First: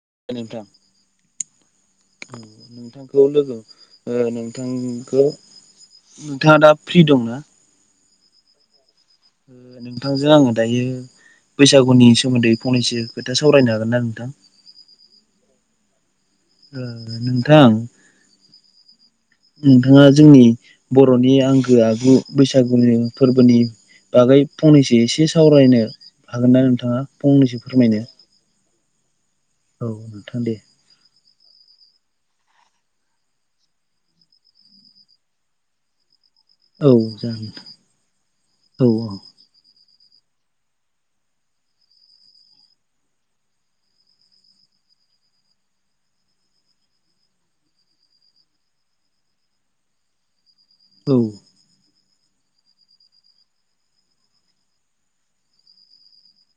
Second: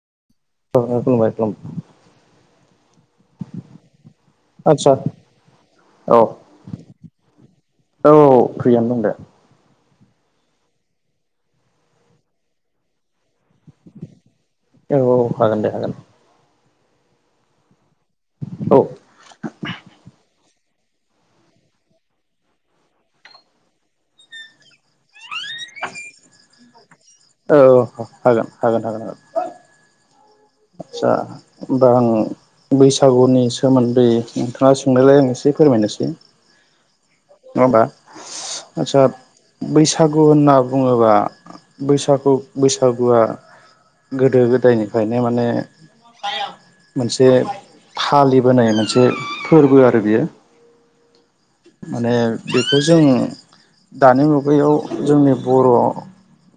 [unintelligible] नोंथांखो लोगो ओ आदसा नोंथांखो औ नोंथाङा दा फ्रि दंना? औ फ्रियानो बुंदो उम नोंथांजों आङो दायो बैसागुनि सोमोन्दै फंनैसो खोथा सावरायनो हागोन ना नोंथां? औ औ हागोन दे हागोन नोंथां औ [inaudible] नोंथाङा जोंनि बर'नि आंगो आगु बैसागुनि फोरबोनि बागै फंनैसो एसे सावरायनो हागोन ना नोंथाङा फंनैसो औ औ फोरमायनो हागोन हागोन हागोन हागोन औ दे आच्छा होमबा आं बैसागुनि सोमोन्दै नोंथाङा सोंनायलाय आं इसेै फोरमायनोसै औ जागोन नङाबा औ आच्छा बै सागु होनना बुङोबा बैसागु बैसागुआ गोदो गोदायनिफ्रायनो माने मोनसे फालिबोनाय मोनसे फोरबो आरो बेयो औ माने बेखौ जों दानि मुगायाव जोंनि बर'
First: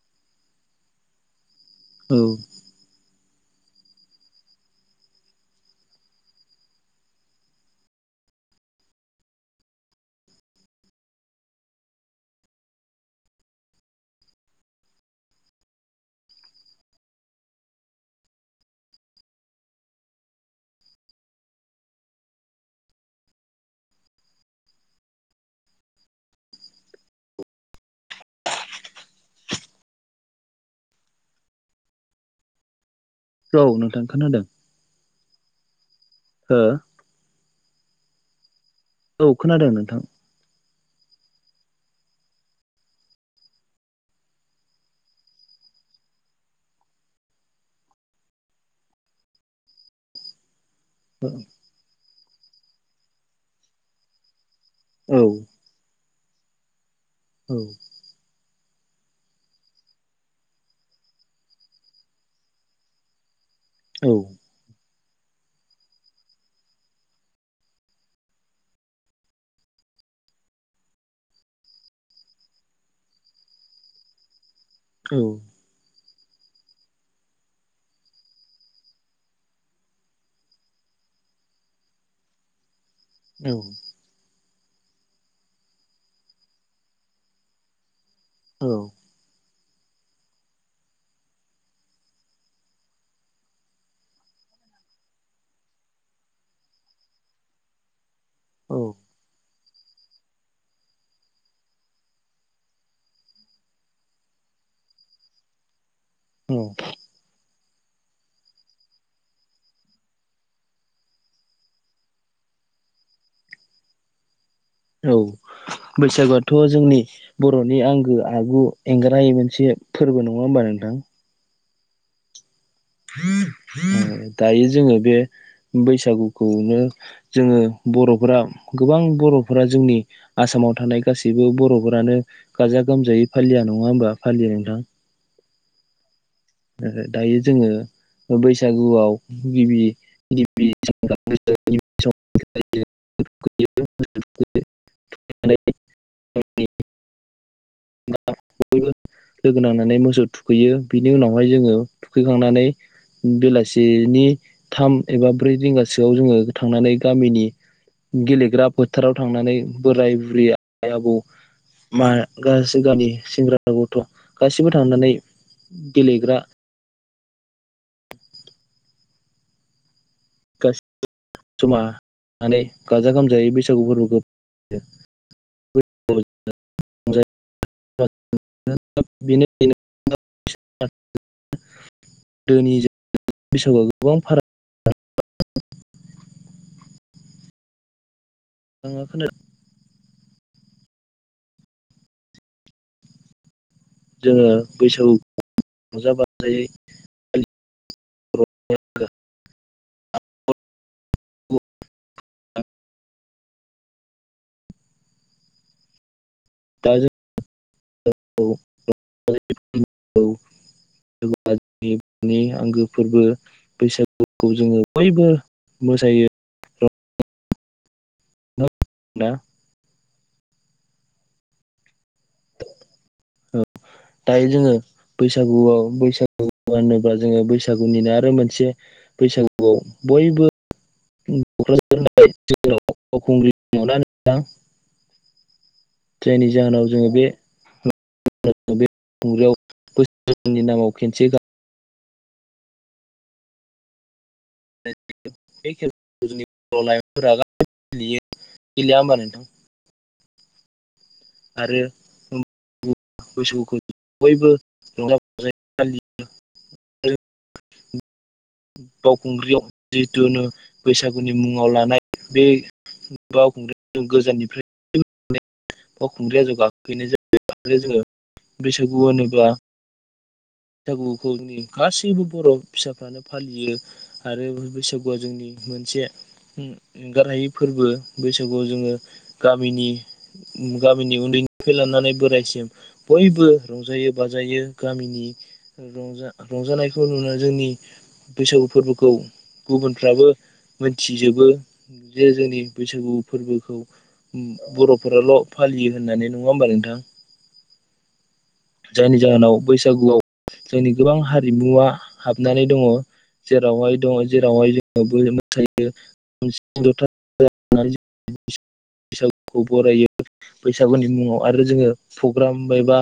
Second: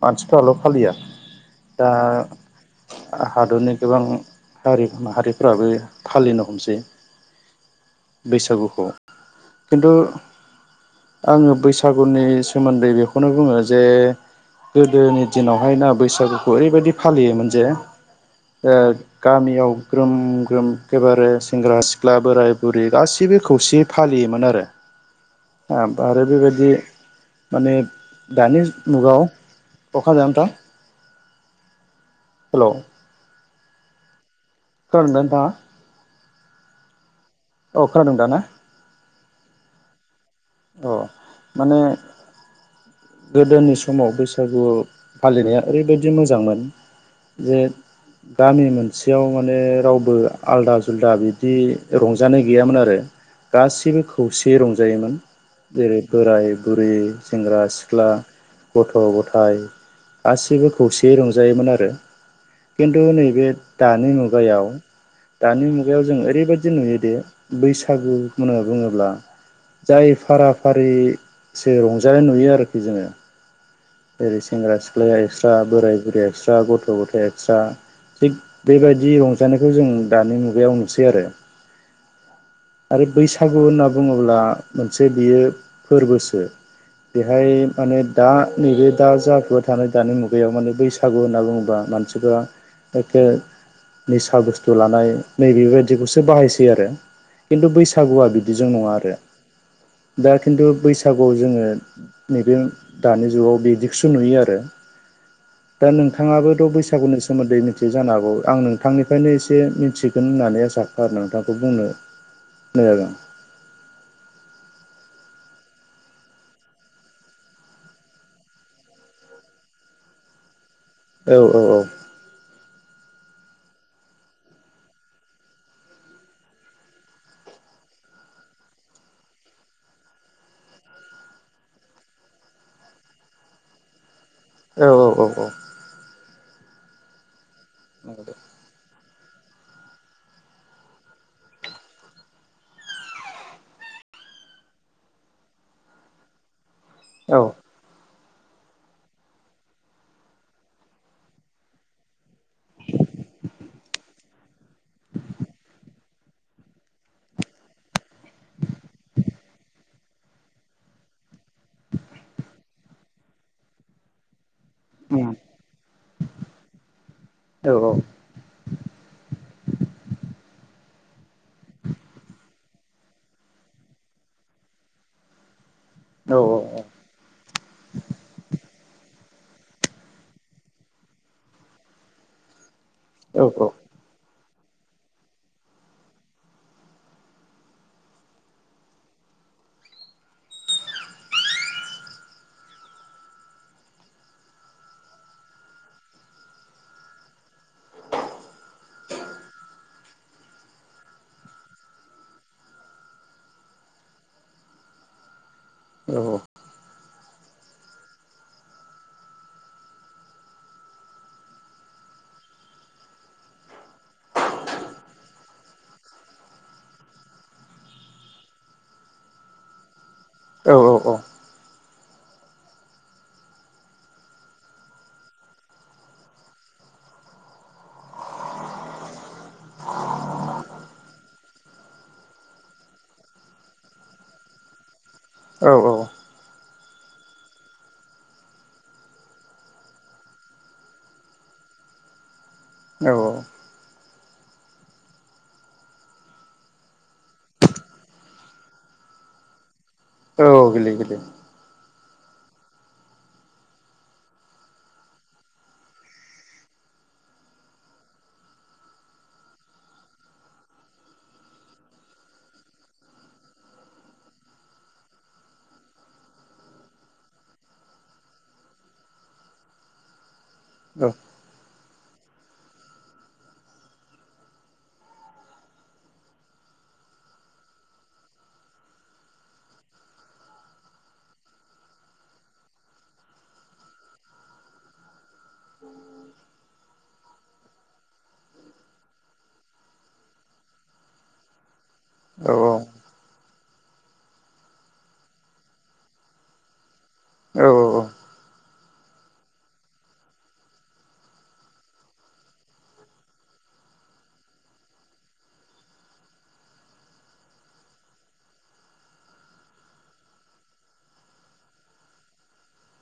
मानसिफ्राल' फालिया दा औ हादरनि गोबां हारि माहारिफ्राबो फालिनो हमसै बैसागुखौ खिन्थु आङो बैसागुनि सोमोन्दै बेखौनो बुङो जे गोदोनि दिनावहाय ना बैसागुखौ ओरैबायाददि फालियोमोन जे [inaudible] ओ गामियाव ग्रोम ग्रोम एखेबारे सेंग्रा सिख्ला बोराय बुरै गासिबो खौ से फालियोमोन आरो ओम आरो बेबायदि माने दानि मुगायाव अखा जामथ हेल' औ नोंथां खोनादों। खोनादोंना नोंथाङा? हो? औ खोनादों दा ना औ खोनादों नोंथां। औ माने गोदोनि समाव बैसागु फालिनाया ओरैबायदि मोजांमोन जे गामि मोनसेयाव माने रावबो आलादा जुल्दा बिदि रंजानाय गैयामोन आरो गासिबो खौ सेयै रंजायोमोन औ जेरै बोराय बुरै औ सेंग्रा सि गथ' गथाय गासिबो खौसेयै रंजायोमोन आरो खिन्थु नैबे दानि औ मुगायाव दानि मुगायाव जों ओरैबायदि नुयोदिे बैसागु होनना बुङोब्ला जाय फारा फारिसो रंजानाय नुयो आरो खि जोङो जेरै सेंग्रा औ सिख्लाया एक्स्रा बोराय बुरै एक्स्रा गथ' गथाय एक्स्रा थिग बेबायदि रंजानायखौ जों दानि मुगायाव नुसै आरो [inaudible] आरो बैसागु होनना बुङोब्ला मोनसे बियो फोरबोसो बेहाय माने दा औ नैबे दा जाफोर थानाय दानि मुगायाव माने बैसागु होनना बुङोबा मानसिफ्रा एखे निसा बुस्थु लानाय नैबेबायदिखौसो बाहायसै आरो खिन्थु बैसा गुवा बिदिजों औ नङा आरो दा खिन्थु बैसागुआव जोङो नैबे दानि जिउआव बिदिगसो नुयो आरो दा औ नोंथाङाबोथ' बैसागुनि सोमोन्दै मिथियो जानो हागौ आं नोंथांनिफ्रायनो एसे मिथिगोन होननानै आसा खार नोंथांखौ बुंनो [unintelligible] [inaudible] औ बैसागुआथ' जोंनि बर'नि आंगो आगु एंग्राय मोनसे फोरबो नङा होमबा नों औ औ औ ओ दायो जोङो बे बैसागुखौनो जोङो बर'फोरा गोबां बर'फोरा जोंनि आसाम माव थानाय गासैबो बर'फोरानो गाजा गोमजायै फालिया नङा होमबा? फालियो नोंथां औ औ औ औ। ओ ओ दायो जोङो बैसागुआव गिबि गिबि [unintelligible] [unintelligible] औ। [unintelligible] लोगो नांनानै मोसौ थुखैयो बिनि उनावहाय जोङो थुखैखांनानै बेलासिनि थाम एबा ब्रै रिंगासोआव जोङो थांनानै गामिनि गेलेग्रा फोथाराव थांनानै बोराय-बुरै, आइ आबौ मा गासै गामि सेंग्रासा गथ' गासिबो थांनानै गेलेग्रा औ औ। गासिबो जमा थांनानै गाजा-गोमजायै बैसागु फोरबोखौ फालियो। औ औ औ। [unintelligible] बैसागआव गोबां फाराग [unintelligible] आङो खोनादों। जोङो बैसागु रंजा-बाजायै [inaudible] औ औ। [unintelligible] नि आंगो फोरबो बैसागुखौ जोङो बयबो मोसायो। ना? औ औ औ। औ। दायो जोङो बैसागुआव बैसागु होनोब्ला जोङो बैसागुनिनो आरो मोनसे बैसागुआव बयबो [unintelligible] औ औ जायनि जाहोनाव जोङो बे [unintelligible] बे खुंग्रियाव बोसोरनि नामाव खेनसे गा [inaudible] बे खेला जोंनि बर' लाइमोनफोरा गेलेयो गेलेया होमबा नोंथां? बिदि आरो ओ औ। बैसागुखौ बयबो रंजा-बाजायै फालियो। [inaudible] बावखुंग्रियाव जिहेथुुनो बैसागुनि मुङाव लानाय बे बावखुंग्रियाव गोजाननिफ्राय [unintelligible] बावखुंग्रिया ज' गाखैनाय जायो जोङो बैसागु होनोब्ला औ औ बैसागुखौ जोंनि गासैबो बर' फिसाफ्रानो फालियो आरो बैसागुआ जोंनि मोनसे ओं एंगारहायै फोरबो। बैसागुआव जोङो गामिनि गामिनि उन्दैनिफ्राय लानानै बोरायसिम बयबो रंजायो बाजायो‌ गामिनि रंजा रंजानायखौ नुना जोंनि बैसागु फोरबोखौ गुबुनफ्राबो मोनथिजोबो जे औ जोंनि बैसागु फोरबोखौ ओम बर'फोराल' फालियो होननानै नङा होमबा नोंथां? औ औ औ। जायनि जाहोनाव बैसागुआव जोंनि गोबां हारिमुवा हाबनानै दङ। जेरावहाय दङ जेरावहाय जोङो मोसायो खाम, सिफुं, जथा [inaudible] बैसागुखौ बरायो बैसागुनि मुङाव आरो जोङो प्रग्राम एबा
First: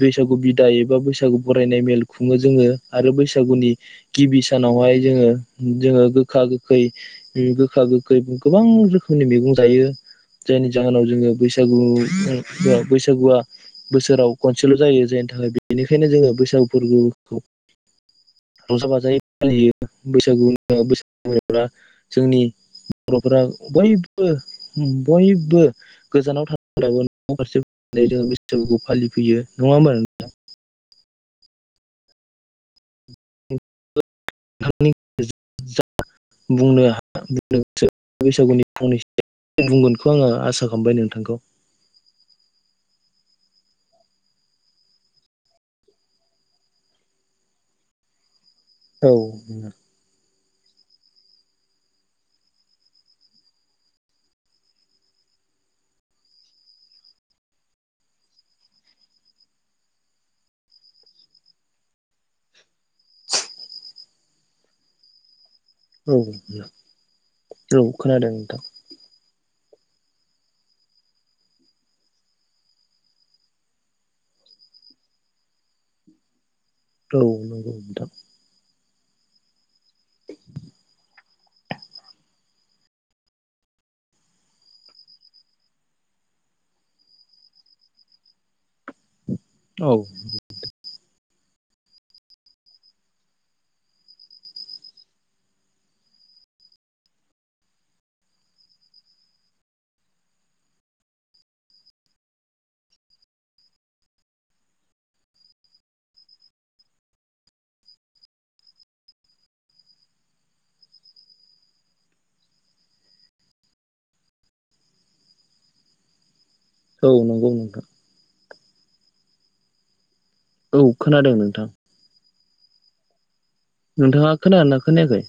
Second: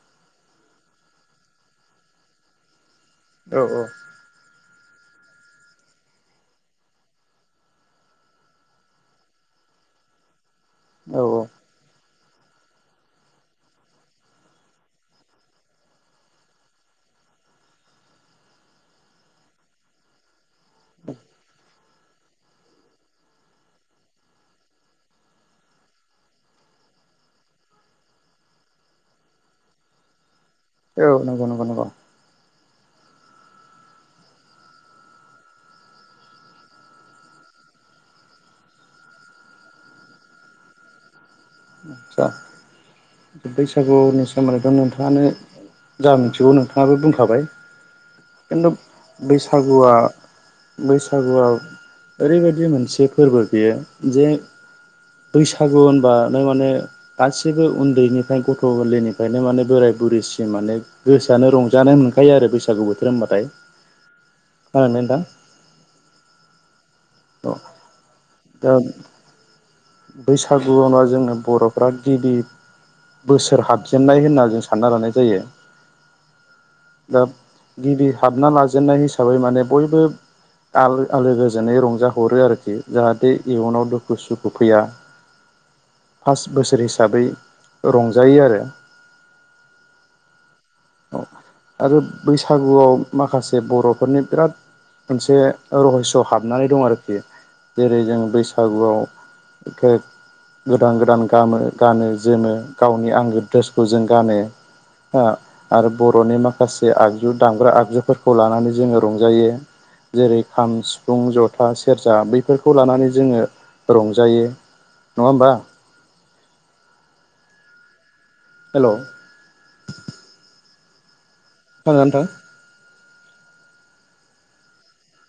बैसागु बिदाय एबा बैसागु बरायनाय मेल खुङो जोङो आरो औ बैसागुनि गिबि सानावहाय जोङो जों‌डो गोखा गोै गोखा गोखै ओ गोबां रोखोमनि मै जायो जायनि जाहोनाव औ जोङो बैसागु बैसागुआ बोसोराव खनसेल' जायो जायनि थाखाय बेनिखायनो जोङो बैसागु फोरबोखौ रजा बाजायै फालियो बैसागु बैसागु [unintelligible] जोंनि बर'फोरा बयबो बयबो गोजानाव थानायफोराबो न' फारसे जो बैसबोखौ फालिफैयो नङा होमबानो नोंथां। औ नंगौ नंगौ नगौ? नोंथांनि [unintelligible] बुंनो हा बुं गोसो बैसागुनि फंनैसो बुंगोनखौ आङो आसा खालामबाय नोंथांखौ आस्चसा बैसागुनि सोमोन्दैथ' नोंथाङानो। जा मिथिगौ नोंथाङाबो बुंखाबाय खिन्थु औ बैसागुआ बैसागुआव ओरैबायाददि मोनसे फोरबो बियो जे बैसागु होनबा नो माने? गासिबो उन्दैनिफ्राय गथ' गोरैनिफ्रायनो माने बोराय बुरैसिम माने गोसोआनो रंजानाय मोनखायो आरो बैसागु बोथोर होनबाथाय [inaudible] आरो नोंथां। औ औ खोनादों नोंथां बैसागुआवना जोंनो बर'फ्रा गिबि बोसोर हाबजेननाय होनना जों सानना लानाय जायो। दा औ नंगौ नोंथां गिबि हाबना लाजेननाय हिसाबै माने बयबो आो आलो गोजोनै रंजााहरो आरोखि जाहाथे इयुनाव दुखु सुखु। उखैया फास बोसोर हिसाबै रंजायो आरो। औ औ आरो बैसागुआव माखासे बर'फोरनि बिराद मोनसे रहस' हाबनानै दं आरोखि जेरै जों बैसागुआव। बेख गोदान गोदान गामो गानो जोमो गावनि आंगो द्रेसखौ जों गानो। हा आरो बर'नि माखासे आगजु दामग्रा आगजुफोरखौ लानानै जोङो रंजायो जेरै खाम सिफुं जथा सेरजा बैफोरखौ लानानै जोङो रंजायो। नङा ओमबा औ नंगौ नोंथां हेल' औ खोनादों नों खोनादों नोंथां। नोंथाङा खोनना खोनायाखै